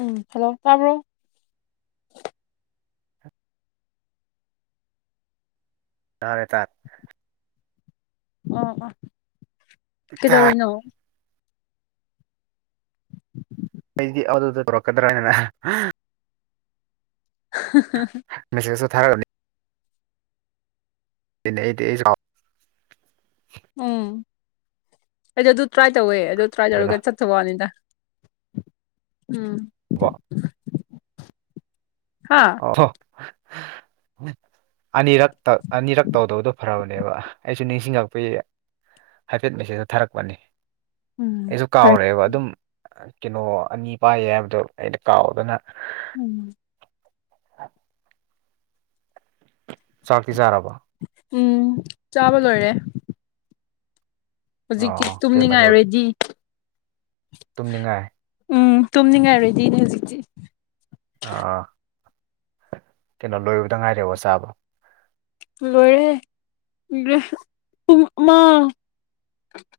ꯎꯝ hello ꯇꯥꯔꯕ꯭ꯔꯣ ꯉꯥꯡ ꯌꯦ ꯑꯣ ꯑꯥ ꯇꯥꯔꯦ ꯀꯩꯗꯧꯔꯤꯅꯣ ꯑꯩꯗꯤ ꯑꯗꯨꯗ ꯇꯧꯔꯛꯀꯗ꯭ꯔꯥꯅꯦꯅ ꯃꯁ ꯊꯔꯅꯤ ꯑꯩꯗꯤ ꯆꯥꯎꯥꯎ ꯎꯝ ꯑꯩ ꯑꯗꯨ ꯇ꯭ꯔꯥꯏ ꯇꯧꯋꯦ ꯑꯗꯨ ꯇ꯭ꯔꯥꯏ ꯀꯥꯎꯗꯅꯀꯣ ꯇꯧꯔꯒ ꯀ ꯐꯅꯤꯗ ꯎꯝ ꯋꯥ ꯍꯥ ꯑꯣ ꯑꯅꯤꯔꯛꯇ ꯑꯅꯤꯔꯛ ꯇꯧꯗꯕꯗꯣ ꯐꯔꯕꯅꯦꯕ ꯑꯩꯁꯨ ꯅꯤꯡꯁꯤꯡꯉꯛꯄꯩ ꯍꯥꯏꯐꯦꯠ ꯃꯦꯁꯦꯖꯇ ꯊꯥꯔꯛꯄꯅꯤ ꯎꯝ ꯑꯩꯁꯨ ꯀꯥꯎꯔꯦꯕ ꯑꯗꯨꯝ ꯀꯩꯅꯣ ꯑꯅꯤ ꯄꯥꯏꯌꯦ ꯍꯥꯏꯕꯗꯣ ꯑꯩꯅ ꯀꯥꯎꯗꯅ ꯎꯝ ꯑ ꯆꯥꯛꯇꯤ ꯆꯥꯔꯕꯣ ꯎꯝ ꯆꯥꯕ ꯂꯣꯏꯔꯦ ꯍꯧꯖꯤꯛꯇꯤ ꯑꯣ ꯀꯩ ꯇꯨꯝꯅꯤꯡꯉꯥꯏ ꯃꯊꯦꯜ ꯔꯦꯗꯤ ꯇꯨꯝꯅꯤꯡꯉꯥꯏ ꯎꯝ ꯇꯨꯝꯅꯤꯡꯉꯥꯏꯔꯗꯤꯅꯦ ꯍꯧꯖꯤꯛꯇꯤ ꯑꯥ ꯀꯩꯅꯣ ꯂꯣꯏꯕꯗ ꯉꯥꯏꯔꯦꯕ ꯆꯥꯕꯣ ꯂꯣꯏꯔꯦ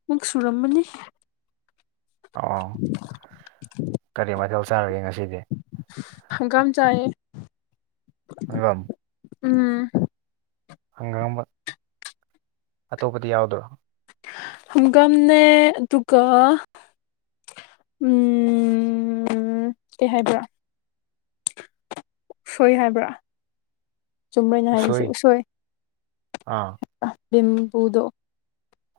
ꯃꯨꯛ ꯁꯨꯔꯝꯃꯅꯤ ꯑ ꯀꯔꯤ ꯃꯊꯧ ꯆꯥꯔꯒꯦ ꯉꯁꯤꯗꯤ ꯍꯪꯒꯥꯝ ꯆꯑ ꯑꯒꯥꯝ ꯎꯝ ꯍꯪꯒꯝꯕ ꯑꯇꯣꯞꯄꯗꯤ ꯌꯥꯎꯗ꯭ꯔꯣ ꯍꯒꯥꯝꯅꯦ ꯑꯗꯨꯒ ꯎꯝ ꯀꯩ ꯍꯥꯏꯕ꯭ꯔꯥ ꯁꯣꯏ ꯍꯥꯏꯕ꯭ꯔꯥ ꯆꯨꯝꯃꯦꯅ ꯍꯥꯏꯔꯤꯁꯦ ꯎꯁꯣꯏ ꯑꯥ ꯕꯤꯝꯕꯨꯗꯣ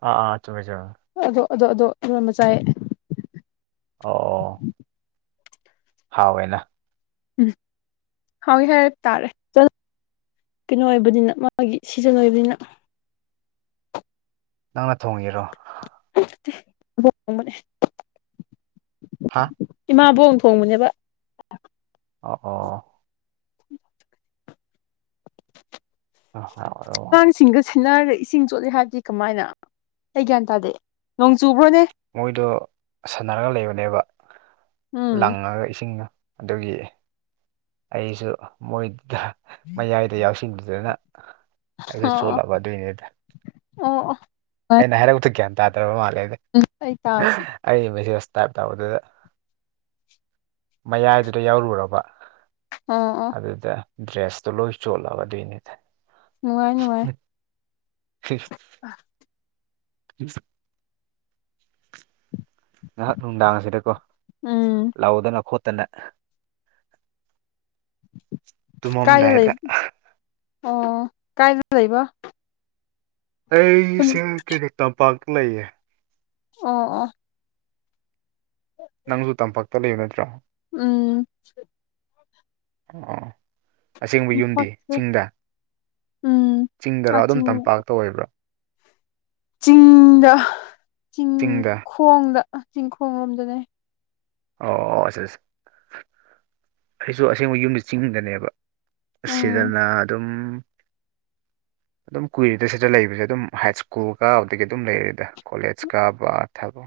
ꯑꯥ ꯑꯥ ꯆꯨꯝꯃꯦ ꯆꯨꯝꯃꯦ ꯑꯥ ꯑꯗꯣ ꯑꯗꯣ ꯏꯔꯣꯟꯕ ꯆꯥꯏ ꯑꯣ ꯑꯣ ꯍꯥꯎꯋꯦꯅ ꯎꯝ ꯍꯥꯎꯏ ꯍꯥꯏꯔꯛ ꯇꯥꯔꯦ ꯇꯠꯂ ꯀꯩꯅꯣ ꯑꯣꯏꯕꯅꯤꯅ ꯃꯥꯒꯤ ꯁꯤꯖꯟ ꯑꯣꯏꯕꯅꯤꯅ ꯅꯪꯅ ꯊꯣꯡꯉꯤꯔꯣ [unintelligible] ꯍꯥꯥ ꯏꯃꯥꯕꯣꯛꯅ ꯊꯣꯡꯕꯅꯩꯕ ꯑꯣ ꯑꯣ ꯑꯣ ꯍꯥꯎꯔ ꯃꯥꯜꯂꯦ ꯇꯁꯤꯡꯒꯁꯦ ꯅꯥꯔꯒ ꯏꯁꯤꯡ ꯆꯣꯠꯂꯦ ꯍꯥꯏꯕꯗꯤ ꯀꯃꯥꯏꯅ ꯑꯩ ꯒ꯭ꯌꯥꯟ ꯇꯥꯗꯦ ꯅꯣꯡ ꯆꯨꯕ꯭ꯔꯣꯅꯦ ꯃꯣꯏꯗꯣ ꯁꯥꯟꯅꯔꯒ ꯂꯩꯕꯅꯦꯕ ꯎꯝ ꯂꯪꯉꯒ ꯏꯁꯤꯡꯅ ꯑꯗꯨꯒꯤ ꯑꯩꯁꯨ ꯃꯣꯏꯗꯨꯗ ꯃꯌꯥꯏꯗ ꯌꯥꯎꯁꯤꯟ ꯑꯗꯨꯗꯅ ꯑꯩꯁꯨ ꯑꯣ ꯆꯣꯠꯂꯕ ꯑꯗꯨꯏꯅꯦꯗ ꯑꯣ ꯑꯣ ꯑꯣ ꯑꯩꯅ ꯍꯥꯏꯔꯛꯇꯨ ꯒ꯭ꯌꯥꯟ ꯇꯥꯗ꯭ꯔꯕ ꯃꯥꯜꯂꯦꯗ ꯑꯩ ꯇꯥ ꯑꯩ ꯃꯦꯁꯦꯖ ꯇꯥꯏꯞ ꯇꯧꯕꯗꯨꯗ ꯃꯌꯥꯏꯗꯨꯗ ꯌꯥꯎꯔꯨꯔꯕ ꯑꯣ ꯑꯣ ꯑꯗꯨꯗ ꯗ꯭ꯔꯦꯁꯇꯣ ꯂꯣꯏ ꯆꯣꯜꯂꯕ ꯑꯗꯨꯏꯅꯤꯗ ꯅꯨꯡꯉꯥꯏ ꯅꯨꯡꯉꯥꯏ ꯍꯤ [unintelligible] ꯉꯍꯥꯛ ꯅꯨꯡꯗꯥꯡꯁꯤꯗꯀꯣ ꯎꯝ ꯂꯥꯎꯗꯅ ꯈꯣꯠꯇꯅ ꯀꯥꯏꯗ ꯂꯩ ꯇꯨꯝꯃꯝꯗꯥꯏꯗ ꯑꯣ ꯀꯥꯏꯗ ꯂꯩꯕ ꯈꯨꯟ ꯑꯩꯁꯤꯡ ꯀꯦꯔꯥꯠ ꯇꯝꯄꯥꯛꯇ ꯂꯩꯌꯦ ꯑꯣ ꯑ ꯍ ꯅꯪꯁꯨ ꯇꯝꯄꯥꯛꯇ ꯂꯩꯌꯨ ꯅꯠꯇ꯭ꯔꯣ ꯎꯝ ꯑꯣ ꯑꯁꯦꯡꯕ ꯌꯨꯝꯗꯤ ꯇꯝꯄꯥꯛꯇ ꯆꯤꯡꯗ ꯎꯝ ꯆꯤꯡꯗꯔꯥ ꯑꯥ ꯑꯗꯨꯝ ꯆꯤꯡ ꯇꯝꯄꯥꯛꯇ ꯑꯣꯏꯕ꯭ꯔꯥ ꯆꯤꯡꯗ ꯆꯤꯡꯗ ꯆꯤꯡꯈꯣꯡꯗ ꯆꯤꯡꯈꯣꯡ ꯂꯣꯝꯗꯅꯦ ꯑꯣ ꯑꯁ ꯑ ꯑꯩꯁꯨ ꯑꯁꯦꯡꯕ ꯌꯨꯝꯁꯦ ꯆꯤꯡꯗꯅꯦꯕ ꯎꯝ ꯑꯁꯤꯗꯅ ꯑꯗꯨꯝ [unintelligible] ꯑꯗꯨꯝ ꯀꯨꯏꯔꯤꯗ ꯁꯤꯗ ꯂꯩꯕꯁꯦ ꯑꯗꯨꯝ ꯍꯥꯏ ꯁ꯭ꯀꯨꯜ ꯀꯥꯕꯗꯒꯤ ꯑꯗꯨꯝ ꯂꯩꯔꯦꯗ ꯀꯣꯂꯦꯖ ꯀꯥꯕ ꯊꯕ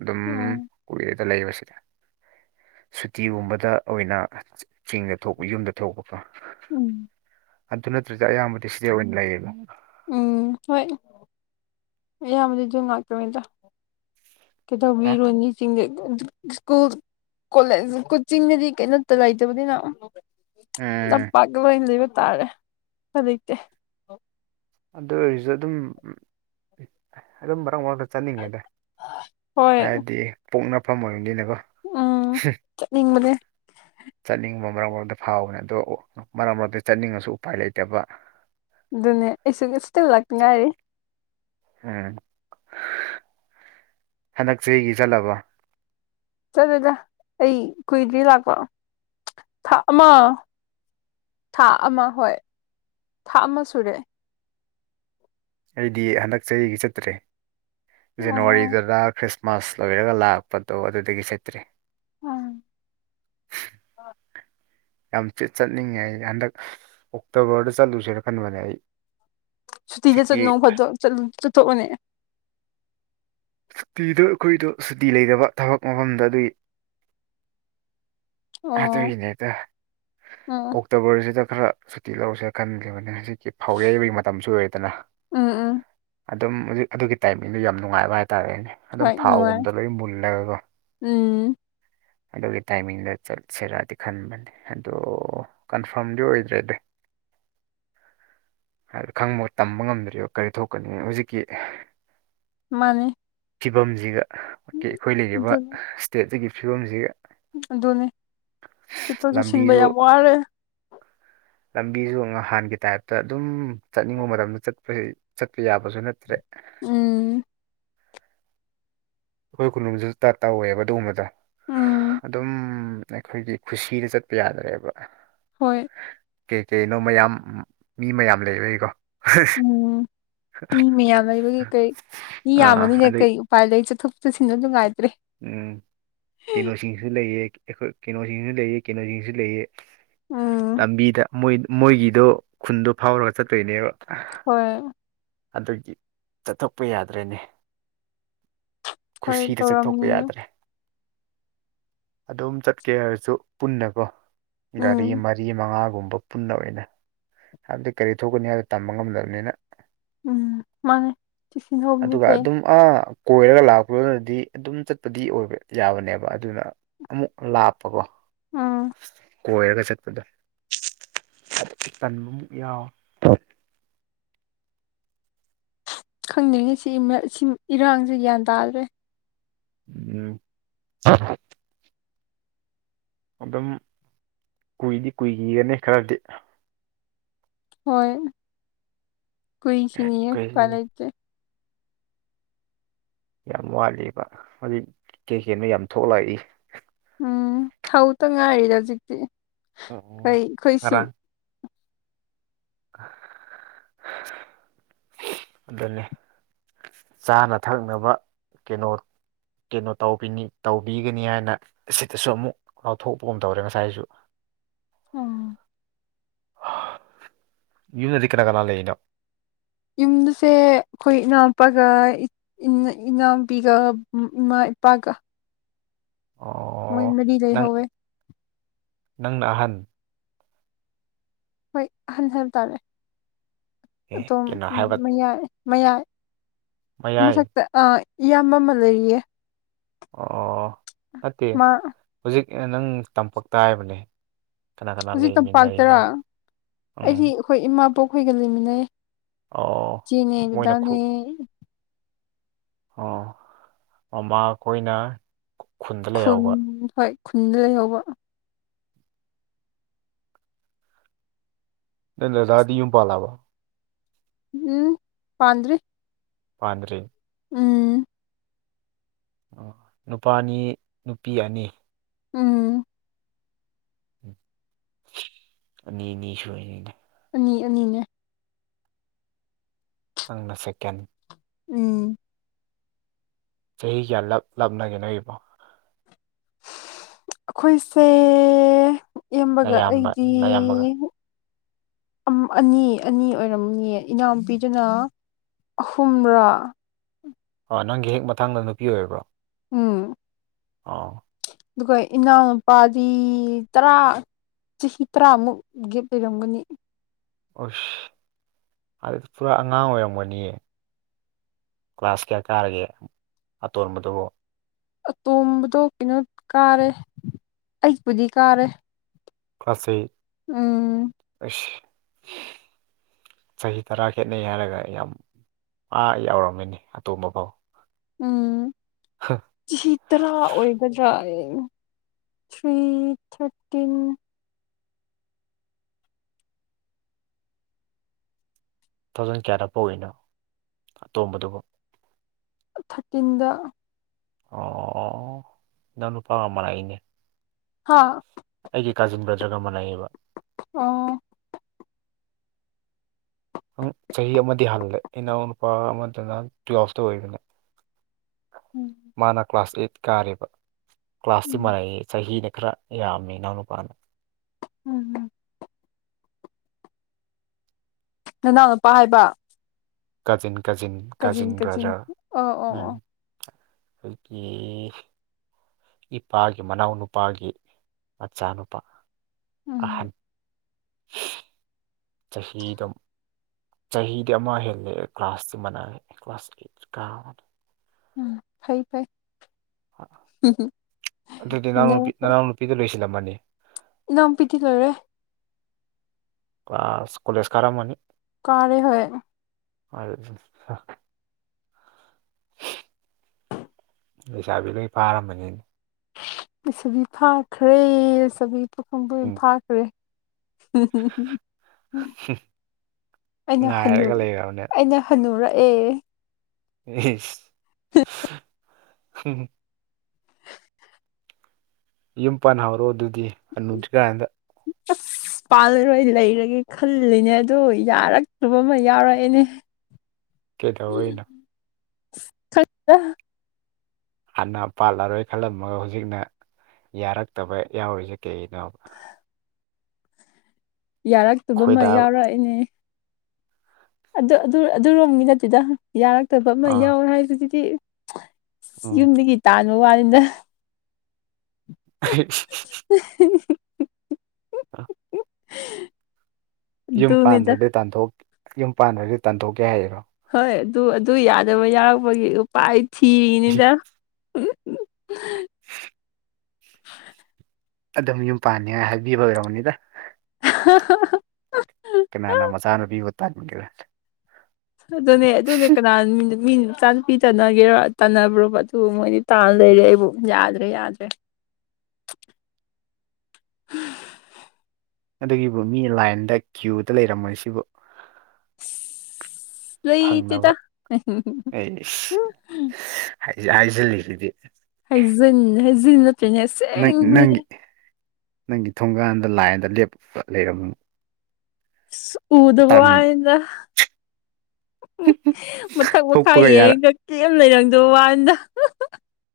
ꯑꯗꯨꯝ ꯎꯝ ꯀꯨꯏꯔꯦꯗ ꯂꯩꯕꯁꯤ ꯁꯨꯇꯤꯒꯨꯝꯕꯗ ꯑꯣꯏꯅ ꯆꯤꯡꯗ ꯊꯣꯛꯄ ꯌꯨꯝꯗ ꯊꯣꯛꯄꯀꯣ ꯎꯝ ꯑꯗꯨ ꯅꯠꯇ꯭ꯔꯗꯤ ꯑꯌꯥꯝꯕꯗꯤ ꯗꯁꯤꯗ ꯑꯣꯏꯅ ꯂꯩꯌꯦꯕ ꯎꯝ ꯍꯣꯏ ꯏꯌꯥꯝꯕꯗꯤ ꯑꯗꯨꯝ ꯉꯥꯛꯇꯅꯤꯗ ꯍꯥ ꯀꯗꯧꯕꯤꯔꯨꯅꯤ ꯆꯤꯡꯗ ꯗꯨꯝ ꯁ꯭ꯀꯨꯜ ꯀꯣꯂꯦꯖ ꯀꯣꯆꯤꯡꯗꯗꯤ ꯀꯩꯅꯣꯇ ꯂꯩꯇꯕꯅꯤꯅ ꯎꯝ ꯇꯝꯄꯥꯛꯀ ꯂꯣꯏ ꯂꯩꯕ ꯇꯥꯔꯦ ꯍꯧꯖꯤꯛꯇꯤ ꯑꯗꯨ ꯑꯣꯏꯔꯤꯁꯨ ꯑꯗꯨꯝ ꯑꯗꯨꯝ ꯃꯔꯛ ꯃꯔꯛ ꯆ ꯆꯠꯅꯤꯡꯉꯦꯗ ꯍꯣꯏ ꯍꯥꯏꯕꯗꯤ ꯄꯣꯛꯅꯐꯝ ꯑꯣꯏꯕꯅꯤꯅꯀꯣ ꯅꯤꯡ ꯃꯅꯦ ꯆꯠꯅꯤꯡꯕ ꯃꯔꯛ ꯃꯔꯛꯇ ꯐꯥꯎꯕꯅꯤ ꯑꯗꯣ ꯃꯔꯛ ꯃꯔꯛꯇ ꯆꯠꯅꯤꯡꯉꯁꯨ ꯎꯄꯥꯏ ꯂꯩꯇꯕ ꯑꯗꯨꯅꯦ ꯑꯩꯁꯨ ꯏꯁꯇꯤꯜ ꯂꯥꯛꯅꯤꯡ ꯉꯥꯏꯔꯤ ꯎꯝ ꯍꯟꯗꯛ ꯆꯍꯤꯦꯒꯤ ꯆꯠꯂꯕꯣ ꯆꯠꯂꯗ ꯑꯩ ꯀꯨꯏꯗ꯭ꯔꯤ ꯂꯥꯛꯄ ꯊꯥ ꯑꯃ ꯊꯥ ꯑꯃ ꯍꯣꯏ ꯊꯥ ꯑꯃ ꯁꯨꯔꯦ ꯑꯩꯗꯤ ꯍꯟꯗꯛ ꯆꯍꯤꯒꯤ ꯆꯠꯇ꯭ꯔꯦ ꯑꯣ ꯖꯅꯋꯥꯔꯤꯗꯨꯗꯔꯤ ꯃꯥꯁ ꯂꯣꯏꯔꯒ ꯂꯥꯛꯄꯗꯣ ꯑꯗꯨꯗꯒꯤ ꯆꯠꯇ꯭ꯔꯦ ꯎꯝ ꯌꯥꯝ ꯆꯠꯅꯤꯡꯉꯦ ꯑꯩ ꯍꯟꯗꯛ ꯑꯣꯛꯇꯣꯕꯔꯗ ꯆꯠꯂꯨꯁꯦꯅ ꯈꯟꯕꯅꯦ ꯑꯩ ꯁꯨꯇꯤꯗ ꯍꯧꯖꯤꯛꯀꯤ ꯆꯠꯅꯨ ꯈꯣꯠꯇꯣ ꯆꯠꯊꯣꯛꯑꯅꯦ ꯁꯨꯇꯤꯗ ꯑꯩꯈꯣꯏꯗꯣ ꯁꯨꯇꯤ ꯂꯩꯕ ꯊꯕꯛ ꯃꯐꯝꯗ ꯑꯗꯨꯏ ꯑꯣ ꯎꯝ ꯑꯗꯨꯏꯅꯦꯛꯇ ꯎꯝ ꯑꯣꯛꯇꯣꯕꯔꯁꯤꯗ ꯈꯔ ꯁꯨꯇꯤ ꯂꯧꯔꯁꯦ ꯈꯟꯈꯤꯕꯅꯦ ꯍꯧꯖꯤꯛ ꯐꯥꯎ ꯌꯩꯕꯒꯤ ꯃꯇꯝꯁꯨ ꯑꯣꯏꯔꯦꯗꯅ ꯎꯝ ꯎꯝ ꯑꯗꯨꯝ ꯍꯧꯛ ꯑꯗꯨꯒꯤ ꯇꯥꯏꯃꯤꯡꯗꯣ ꯌꯥꯝ ꯅꯨꯡꯉꯥꯏꯕ ꯍꯥꯏꯇꯥꯔꯦꯅꯦ ꯑꯗꯨꯝ ꯍꯣꯏ ꯅꯨꯡꯉꯥꯏ ꯐꯥꯎꯒꯨꯝꯕꯗ ꯂꯣꯏ ꯃꯨꯜꯂꯒꯒꯣ ꯎꯝ ꯑꯗꯨꯒꯤ ꯇꯥꯏꯃꯤꯡꯗ ꯆꯠꯁꯤꯔꯗꯤ ꯈꯟꯕꯅꯦ ꯑꯗꯣ ꯀꯟꯐꯥꯔꯝꯗꯤ ꯑꯣꯏꯗ꯭ꯔꯦ ꯑꯗꯨ ꯍꯥꯏꯗꯤꯣ ꯈꯪꯕ ꯇꯝꯕ ꯉꯝꯗ꯭ꯔꯤꯕ ꯀꯔꯤ ꯊꯣꯛꯀꯅꯤ ꯍꯧꯖꯤꯛꯀꯤ ꯃꯥꯅꯦ ꯐꯤꯕꯝꯁꯤꯒ ꯑꯩꯈꯣꯏ ꯂꯩꯔꯤꯕ ꯑꯗꯨꯅꯤ ꯁ꯭ꯇꯦꯠꯁꯤꯒꯤ ꯐꯤꯕꯝꯁꯤꯒ ꯑꯗꯨꯅꯤ ꯁꯤꯠꯇꯣꯛꯁꯨ ꯁꯤꯟꯕ ꯂꯝꯕꯤꯁꯨ ꯌꯥꯝ ꯋꯥꯔꯦ ꯂꯝꯕꯤꯁꯨ ꯅꯍꯥꯟꯒꯤ ꯇꯥꯏꯞꯇ ꯑꯗꯨꯝ ꯆꯠꯅꯤꯡꯕ ꯃꯇꯝꯗ ꯆꯠꯄꯁꯦ ꯆꯠꯄ ꯌꯥꯕꯁꯨ ꯅꯠꯇ꯭ꯔꯦ ꯎꯝ ꯑꯩꯈꯣꯏ ꯀ ꯈꯨꯂꯅꯨꯡꯝꯁꯨ ꯇ ꯇꯧꯋꯦꯕ ꯑꯗꯨꯒꯨꯝꯕꯗ ꯎꯝ ꯑꯗꯨꯝ ꯑꯩꯈꯣꯏꯒꯤ ꯈꯨꯁꯤꯗ ꯆꯠꯄ ꯌꯥꯗ꯭ꯔꯦꯕ ꯍꯣꯏ ꯀꯩ ꯀꯩꯅꯣ ꯃꯌꯥꯝ ꯃꯤ ꯃꯌꯥꯝ ꯂꯩꯕ ꯑꯩꯀꯣ ꯎꯝ ꯃꯤ ꯃꯌꯥꯝ ꯂꯩꯕꯒꯤ ꯀꯩ ꯃꯤ ꯑꯥ ꯌꯥꯝꯃꯅꯤꯅ ꯑꯗꯩ ꯀꯔꯤ ꯎ ꯄꯥꯏ ꯂꯩꯩ ꯆꯠꯊꯣꯛ ꯆꯠꯁꯤꯟꯁꯨ ꯅꯨꯡꯉꯥꯏꯇ꯭ꯔꯦ ꯀꯩꯅꯣꯁꯤꯡꯁꯨ ꯂꯩꯑ ꯑꯩꯈꯣꯏ ꯀꯩꯅꯣꯁꯤꯡꯁꯨ ꯂꯩꯑ ꯀꯩꯅꯣꯁꯤꯡꯁꯨ ꯂꯩꯑ ꯎꯝ ꯂꯝꯕꯤꯗ ꯃꯣꯏ ꯃꯣꯏꯒꯤꯗꯣ ꯈꯨꯟꯗꯣ ꯐꯥꯎꯔꯒ ꯆꯠꯇꯣꯏꯅꯦꯕ ꯍꯣꯏ ꯑꯗꯨꯒꯤ ꯆꯠꯊꯣꯛꯄ ꯌꯥꯗ꯭ꯔꯦꯅꯦ ꯍꯣꯏ ꯈꯨꯁꯤꯗ ꯆꯠꯊꯣꯛꯄ ꯇꯧꯔꯝꯅꯤꯌꯦ ꯌꯥꯗ꯭ꯔꯦ ꯑꯗꯨꯝ ꯆꯠꯀꯦ ꯍꯥꯏꯔꯁꯨ ꯄꯨꯟꯅꯀꯣ ꯒꯥꯔꯤ ꯎꯝ ꯃꯔꯤ ꯃꯉꯥꯒꯨꯝꯕ ꯄꯨꯟꯗꯧꯔꯦꯗ ꯍꯥꯏꯕꯗꯤ ꯀꯔꯤ ꯊꯣꯛꯀꯅꯤ ꯍꯥꯏꯕ ꯇꯝꯕ ꯉꯝꯗꯕꯅꯤꯅ ꯎꯝ ꯃꯥꯡꯉꯦ ꯇꯤꯐꯤꯟ ꯂꯣꯝꯗꯗꯤ ꯐꯩ ꯑ ꯀꯣꯏꯔꯒ ꯂꯥꯛꯄꯗꯨꯅꯗꯤ ꯑꯗꯨꯝ ꯆꯠꯄꯗꯤ ꯑꯣꯏꯕ ꯌꯥꯕꯅꯦꯕ ꯑꯗꯨꯅ ꯑꯃꯨꯛ ꯂꯥꯞꯄꯀꯣ ꯎꯝ ꯀꯣꯏꯔꯒ ꯆꯠꯄꯗꯣ ꯇꯟꯕꯃꯨꯛ ꯌꯥꯎꯋꯦ ꯈꯪꯅꯤꯡꯉꯤ ꯁꯤ ꯁꯤ ꯏꯔꯥꯡꯁꯦ ꯒ꯭ꯌꯥꯟ ꯇꯥꯗ꯭ꯔꯦ ꯎꯝ ꯑꯗꯨꯝ ꯀꯨꯏꯗꯤ ꯀꯨꯏꯈꯤꯒꯅꯤ ꯈꯔꯗꯤ ꯍꯣꯏ ꯀꯏꯁꯤꯅꯤꯦ ꯀꯩ ꯀꯂꯦꯇ ꯌꯥꯝ ꯋꯥꯠꯂꯤꯕ ꯍꯧꯖꯤꯛ ꯀꯩꯀꯩꯅꯣ ꯌꯥꯝ ꯊꯣꯛꯂꯛꯏ ꯎꯝ ꯍꯧꯇ ꯉꯥꯏꯔꯤꯗ ꯍꯧꯖꯤꯛꯇꯤ ꯑꯣ ꯀꯩ ꯑꯣ ꯑꯩꯈꯣꯏ ꯁꯤ ꯉꯔꯥꯡ ꯑꯗꯨꯅꯤ ꯆꯥꯅ ꯊꯛꯅꯕ ꯀꯩꯅꯣ ꯀꯩꯅꯣ ꯇꯧꯕꯤꯅꯤ ꯇꯧꯕꯤꯒꯅꯤ ꯍꯥꯏꯅ ꯑꯁꯤꯗꯁꯨ ꯑꯃꯨꯛ ꯂꯧꯊꯣꯛꯄꯒꯨꯝ ꯇꯧꯔꯦ ꯉꯁꯥꯏꯁꯨ ꯑꯣ ꯌꯨꯝꯗꯗꯤ ꯀꯅꯥ ꯀꯅꯥ ꯂꯩꯔꯤꯅꯣ ꯌꯨꯝꯗꯁꯦ ꯑꯩꯈꯣꯏ ꯏꯅꯥꯎꯄꯥꯒ ꯏꯟꯅ ꯏꯅꯥꯎꯄꯤꯒ ꯎꯝ ꯏꯃꯥ ꯏꯄꯥꯒ ꯃꯣꯏ ꯑꯣ ꯃꯔꯤ ꯅꯪ ꯂꯩꯍꯧꯋꯦ ꯅꯪꯅ ꯑꯍꯟ ꯍꯣꯏ ꯑꯍꯟ ꯍꯥꯏꯕ ꯇꯥꯥꯔꯦ ꯑꯦ ꯑꯗꯣꯝ ꯀꯩꯅꯣ ꯍꯥꯏꯕ ꯃꯌꯥꯏ ꯃꯌꯥ ꯃꯌꯥꯏ ꯃꯊꯛꯇ ꯑ ꯏꯌꯥꯝꯕ ꯑꯃ ꯂꯩꯔꯤꯌꯦ ꯑꯣ ꯑꯣ ꯑꯣ ꯅꯠꯇꯦ ꯃꯥ ꯍꯧꯖꯤꯛ ꯑꯩꯅ ꯅꯪ ꯇꯝꯄꯥꯛꯇ ꯍꯥꯏꯕꯅꯦ ꯀꯅꯥ ꯀꯅꯥ ꯍꯧꯖꯤꯛ ꯇꯝꯄꯥꯛꯇꯔꯥ ꯂꯩꯃꯤꯟꯅꯔꯤꯅꯣꯕ ꯎꯝ ꯑꯩꯗꯤ ꯑꯩꯈꯣꯏ ꯏꯃꯥ ꯄꯣꯛꯄꯤꯒ ꯂꯩꯃꯤꯟꯅꯩꯌꯦ ꯑꯣ ꯏꯆꯦꯅꯦ ꯃꯣꯏꯅ ꯈꯨ ꯗꯗꯥꯅꯦ ꯑꯣ ꯃꯃꯥ ꯈꯣꯏꯅ ꯈꯨꯟꯗ ꯈꯨꯟ ꯂꯩꯍꯧꯕ ꯍꯣꯏ ꯈꯨꯟꯗ ꯂꯩꯍꯧꯕ ꯅꯪ ꯗꯥꯗꯥꯗꯤ ꯌꯨꯝ ꯄꯥꯜꯂꯕꯣ ꯎꯝ ꯄꯥꯟꯗ꯭ꯔꯤ ꯄꯥꯟꯗ꯭ꯔꯤ ꯎꯝ ꯑꯣ ꯅꯨꯄꯥꯅꯤ ꯅꯨꯄꯤ ꯑꯅꯤ ꯎꯝ ꯑꯅꯤ ꯑꯅꯤ ꯁꯨꯔꯅꯤꯗꯥ ꯑꯅꯤ ꯑꯅꯤꯅꯦ ꯅꯪꯅ ꯁꯦꯀꯦꯟ ꯎꯝ ꯆꯍꯤ ꯀꯌꯥ ꯂꯞ ꯂꯥꯞꯅꯒꯦ ꯅꯣꯏꯒꯤꯕꯣ ꯑꯩꯈꯣꯏꯁꯦ ꯏꯌꯥꯝꯕꯒ ꯅꯌꯥꯝꯕ ꯑꯩꯗꯤ ꯅꯌꯥꯝꯕꯒ ꯑꯝ ꯑꯅꯤ ꯑꯅꯤ ꯑꯣꯏꯔꯝꯃꯅꯤꯌꯦ ꯏꯅꯥꯎꯅꯨꯄꯤꯗꯨꯅ ꯑꯍꯨꯝꯔꯥ ꯑ ꯅꯪꯒꯤ ꯍꯦꯛ ꯃꯊꯡꯗ ꯅꯨꯄꯤ ꯑꯣꯏꯔꯕ꯭ꯔꯣ ꯎꯝ ꯑꯣ ꯑꯗꯨꯒ ꯏꯅꯥꯎꯅꯨꯄꯥꯗꯤ ꯇꯔꯥ ꯆꯍꯤ ꯇꯔꯥꯃꯨꯛ ꯒꯦꯞ ꯂꯩꯔꯝꯒꯅꯤ ꯑꯁ ꯑꯗꯨꯗꯤ ꯄꯨꯔꯥ ꯑꯉꯥꯡ ꯑꯣꯏꯔꯝꯒꯅꯤꯌꯦ ꯀ꯭ꯂꯥꯁ ꯀꯌꯥ ꯀꯥꯔꯒꯦ ꯑꯇꯣꯟꯕꯗꯨꯕꯨ ꯑꯇꯣꯝꯕꯗꯣ ꯀꯩꯅꯣ ꯀꯥꯔꯦ ꯑꯩꯄꯨꯗꯤ ꯀꯥꯔꯦ ꯀ꯭ꯂꯥꯁꯩ ꯎꯝ ꯑꯁ ꯆꯍꯤ ꯇꯔꯥ ꯈꯦꯠꯅꯩ ꯍꯥꯏꯔꯒ ꯑꯩ ꯌꯥꯝ ꯑꯥ ꯌꯥꯎꯔꯝꯃꯅꯤ ꯑꯇꯣꯝꯕ ꯐꯥꯎ ꯎꯝ ꯆꯍꯤ ꯇꯔꯥ ꯑꯣꯏꯒꯗ꯭ꯔꯥ ꯊ꯭ꯔꯤ ꯊꯥꯔꯇꯤꯟ ꯊꯥꯎꯖꯟ ꯀꯌꯥꯗ ꯄꯣꯛꯏꯅꯣ ꯑꯇꯣꯝꯕꯗꯨꯕꯣ ꯊꯠꯇꯤꯟꯗꯥ ꯑꯣ ꯑꯣ ꯑꯣ ꯑꯣ ꯏꯅꯥꯎꯅꯨꯄꯥꯒ ꯃꯥꯟꯅꯩꯅꯦ ꯍꯥ ꯑꯩꯒꯤ ꯀꯥꯖꯤꯟ ꯕ꯭ꯔꯗ꯭ꯔꯒ ꯃꯥꯥꯟꯅꯩꯌꯦꯕ ꯑ ꯅꯪ ꯆꯍꯤ ꯑꯃꯗꯤ ꯍꯜꯂꯦ ꯏꯅꯥꯎ ꯅꯨꯄꯥ ꯑꯃꯗꯅ ꯇꯨꯌꯦꯜꯐꯇ ꯑꯣꯏꯕꯅꯦ ꯎꯝ ꯃꯥꯅ ꯀ꯭ꯂꯥꯁ ꯑꯦꯠ ꯀꯥꯔꯦꯕ ꯀ꯭ꯂꯥꯁꯇꯤ ꯎꯝ ꯃꯅ ꯆꯍꯤꯅ ꯈꯔ ꯌꯥꯝꯃꯤ ꯏꯅꯥꯎ ꯅꯨꯄꯥꯅ ꯎꯝꯝ ꯅꯅꯥꯎ ꯅꯨꯄꯥ ꯍꯥꯏꯕ cousin cousin cousin cousin cousin brother ꯑꯣ ꯑꯣ ꯎꯝ ꯑꯣ ꯑꯗꯒꯤ ꯏꯄꯥꯒꯤ ꯃꯅꯥꯎ ꯅꯨꯄꯥꯒꯤ ꯃꯆꯥꯅꯨꯄꯥ ꯑꯍꯟ ꯎꯝ ꯆꯍꯤꯗꯝ ꯆꯍꯤꯗꯤ ꯑꯃ ꯍꯦꯜꯂꯛꯦ ꯀ꯭ꯂꯥꯁꯇꯤ ꯃꯅꯥꯛ ꯀ꯭ꯂꯥꯁ ꯑꯩ ꯀꯥ ꯑꯃꯗ ꯎꯝ ꯐꯩ ꯐꯩ ꯑꯗꯨꯗꯤ ꯃꯅꯦꯝ ꯅꯅꯥꯎꯄꯤ ꯅꯅꯥꯎ ꯅꯨꯄꯤꯗ ꯂꯣꯏꯁꯤꯜꯂꯝꯃꯅꯤ ꯏꯅꯥꯎ ꯄꯤꯗꯤ ꯂꯣꯏꯔꯦ ꯀꯣꯂꯦꯖ ꯀꯥꯔꯝꯃꯅꯤ ꯀꯥꯔꯦ ꯍꯣꯏ ꯑ ꯂꯩꯁꯥꯕꯤ ꯂꯣꯏ ꯐꯥꯔꯝꯕꯅꯤꯅꯦ ꯁꯨꯕꯤ ꯊꯥꯈ꯭ꯔꯦ ꯆꯕꯤ ꯄꯈꯐꯝꯕꯨꯝ ꯎꯝ ꯐꯥꯈ꯭ꯔꯦ ꯎ ꯑꯩꯅ ꯍ ꯉꯥꯏꯔꯒ ꯂꯩꯔꯕꯅꯦ ꯑꯩꯅ ꯍꯟꯅꯨꯔꯛꯑꯦ ꯏ ꯌꯨꯝ ꯄꯥꯟ ꯍꯧꯔꯣꯑꯣ ꯑꯗꯨꯗꯤꯨꯗ꯭ꯔꯤ ꯀꯥꯏ ꯍꯗ ꯎ ꯄꯥꯜꯂꯔꯣꯏ ꯂꯩꯔꯒꯦ ꯈꯜꯂꯤꯅꯦ ꯑꯗꯨ ꯌꯥꯔꯛꯇ꯭ꯔꯨꯕ ꯑꯃ ꯌꯥꯎꯔꯛꯑꯦꯅꯦ ꯀꯩꯗꯧꯩꯅ ꯊ ꯍꯥꯟꯅ ꯄꯥꯠꯂꯔꯣꯏ ꯈꯜꯂꯝꯃꯒ ꯍꯧꯖꯤꯛꯅ ꯌꯥꯔꯛꯇꯕ ꯌꯥꯎꯔꯤꯁꯦ ꯀꯩꯒꯤꯅꯣꯕ ꯌꯥꯔꯛꯇꯨꯕ ꯑꯃ ꯈꯣꯏꯗꯥ ꯌꯥꯎꯔꯛꯏꯅꯦ ꯑꯗꯨ ꯑꯗꯨ ꯑꯗꯨꯔꯣꯝꯒꯤ ꯅꯠꯇꯗ ꯌꯥꯔꯛꯇꯕ ꯑꯃ ꯑꯥ ꯌꯥꯎꯔꯦ ꯍꯥꯏꯗꯨꯗꯤ ꯎꯝ ꯌꯨꯝꯗꯒꯤ ꯇꯥꯟꯕ ꯋꯥꯅꯤꯗ [unintelligible] ꯑ ꯎꯝ ꯌꯨꯝ ꯄꯥꯟꯗ꯭ꯔꯗꯤ ꯌꯨꯝ ꯄꯥꯟꯈ꯭ꯔꯗꯤ ꯇꯥꯟꯊꯣꯛꯀꯦ ꯍꯥꯏꯔꯣ ꯍꯣꯏ ꯑꯗꯨ ꯑꯗꯨ ꯌꯥꯗꯕ ꯌꯥꯎꯔꯛꯄꯒꯤ ꯎꯄꯥꯏ ꯊꯤꯔꯤꯅꯤꯗ ꯑꯗꯨꯝ ꯌꯨꯝ ꯄꯥꯟꯅꯤꯡꯉꯥꯏ ꯍꯥꯏꯕꯤꯕ ꯑꯣꯏꯔꯕꯅꯤꯗ ꯍ ꯀꯅꯥꯅ ꯃꯆꯥꯅꯣ ꯄꯤꯕ ꯇꯥꯛꯄꯤꯒꯦꯔ ꯑꯗꯨꯅꯦ ꯑꯗꯨꯅꯦ ꯀꯅꯥꯃꯤ ꯃꯤ ꯅꯨꯆꯥ ꯅꯨꯨꯄꯤ ꯇꯥꯟꯅꯒꯦꯔꯣ ꯇꯥꯟꯅꯕ꯭ꯔꯣ ꯑꯗꯨ ꯃꯣꯏꯗꯤ ꯇꯥꯅ ꯂꯩꯔꯦ ꯑꯩꯕꯨ ꯌꯥꯗ꯭ꯔꯦ ꯌꯥꯗ꯭ꯔꯦ ꯎ ꯑꯗꯨꯒꯤꯕꯨ ꯃꯤ ꯂꯥꯏꯟꯗ ꯀ꯭ꯌꯨꯗ ꯂꯩꯔꯝꯃꯣꯏ ꯁꯤꯕꯨ ꯂꯩꯇꯦꯗ ꯐꯪꯅꯕ ꯑꯩ ꯍꯥꯏꯖꯤꯜꯂꯤꯁꯤꯗꯤ ꯍꯩꯖꯟ ꯍꯩꯖꯤꯟ ꯅꯠꯇ꯭ꯔꯅꯦ ꯅꯪ ꯑꯁꯦꯡꯕꯅꯦ ꯅꯪꯒꯤ ꯅꯪꯒꯤ ꯊꯣꯡꯒꯥꯟꯗ ꯂꯥꯏꯟꯗ ꯂꯦꯞꯄ ꯂꯩꯔꯝ ꯁ ꯎꯗꯕ ꯋꯥꯅ ꯃꯊꯛ ꯃꯈꯥ ꯊꯣꯛꯄꯒ ꯌꯥꯔ ꯌꯦꯡꯉꯦꯗ ꯀꯔꯤ ꯂꯩꯔꯝꯗꯣ ꯋꯥꯟꯗ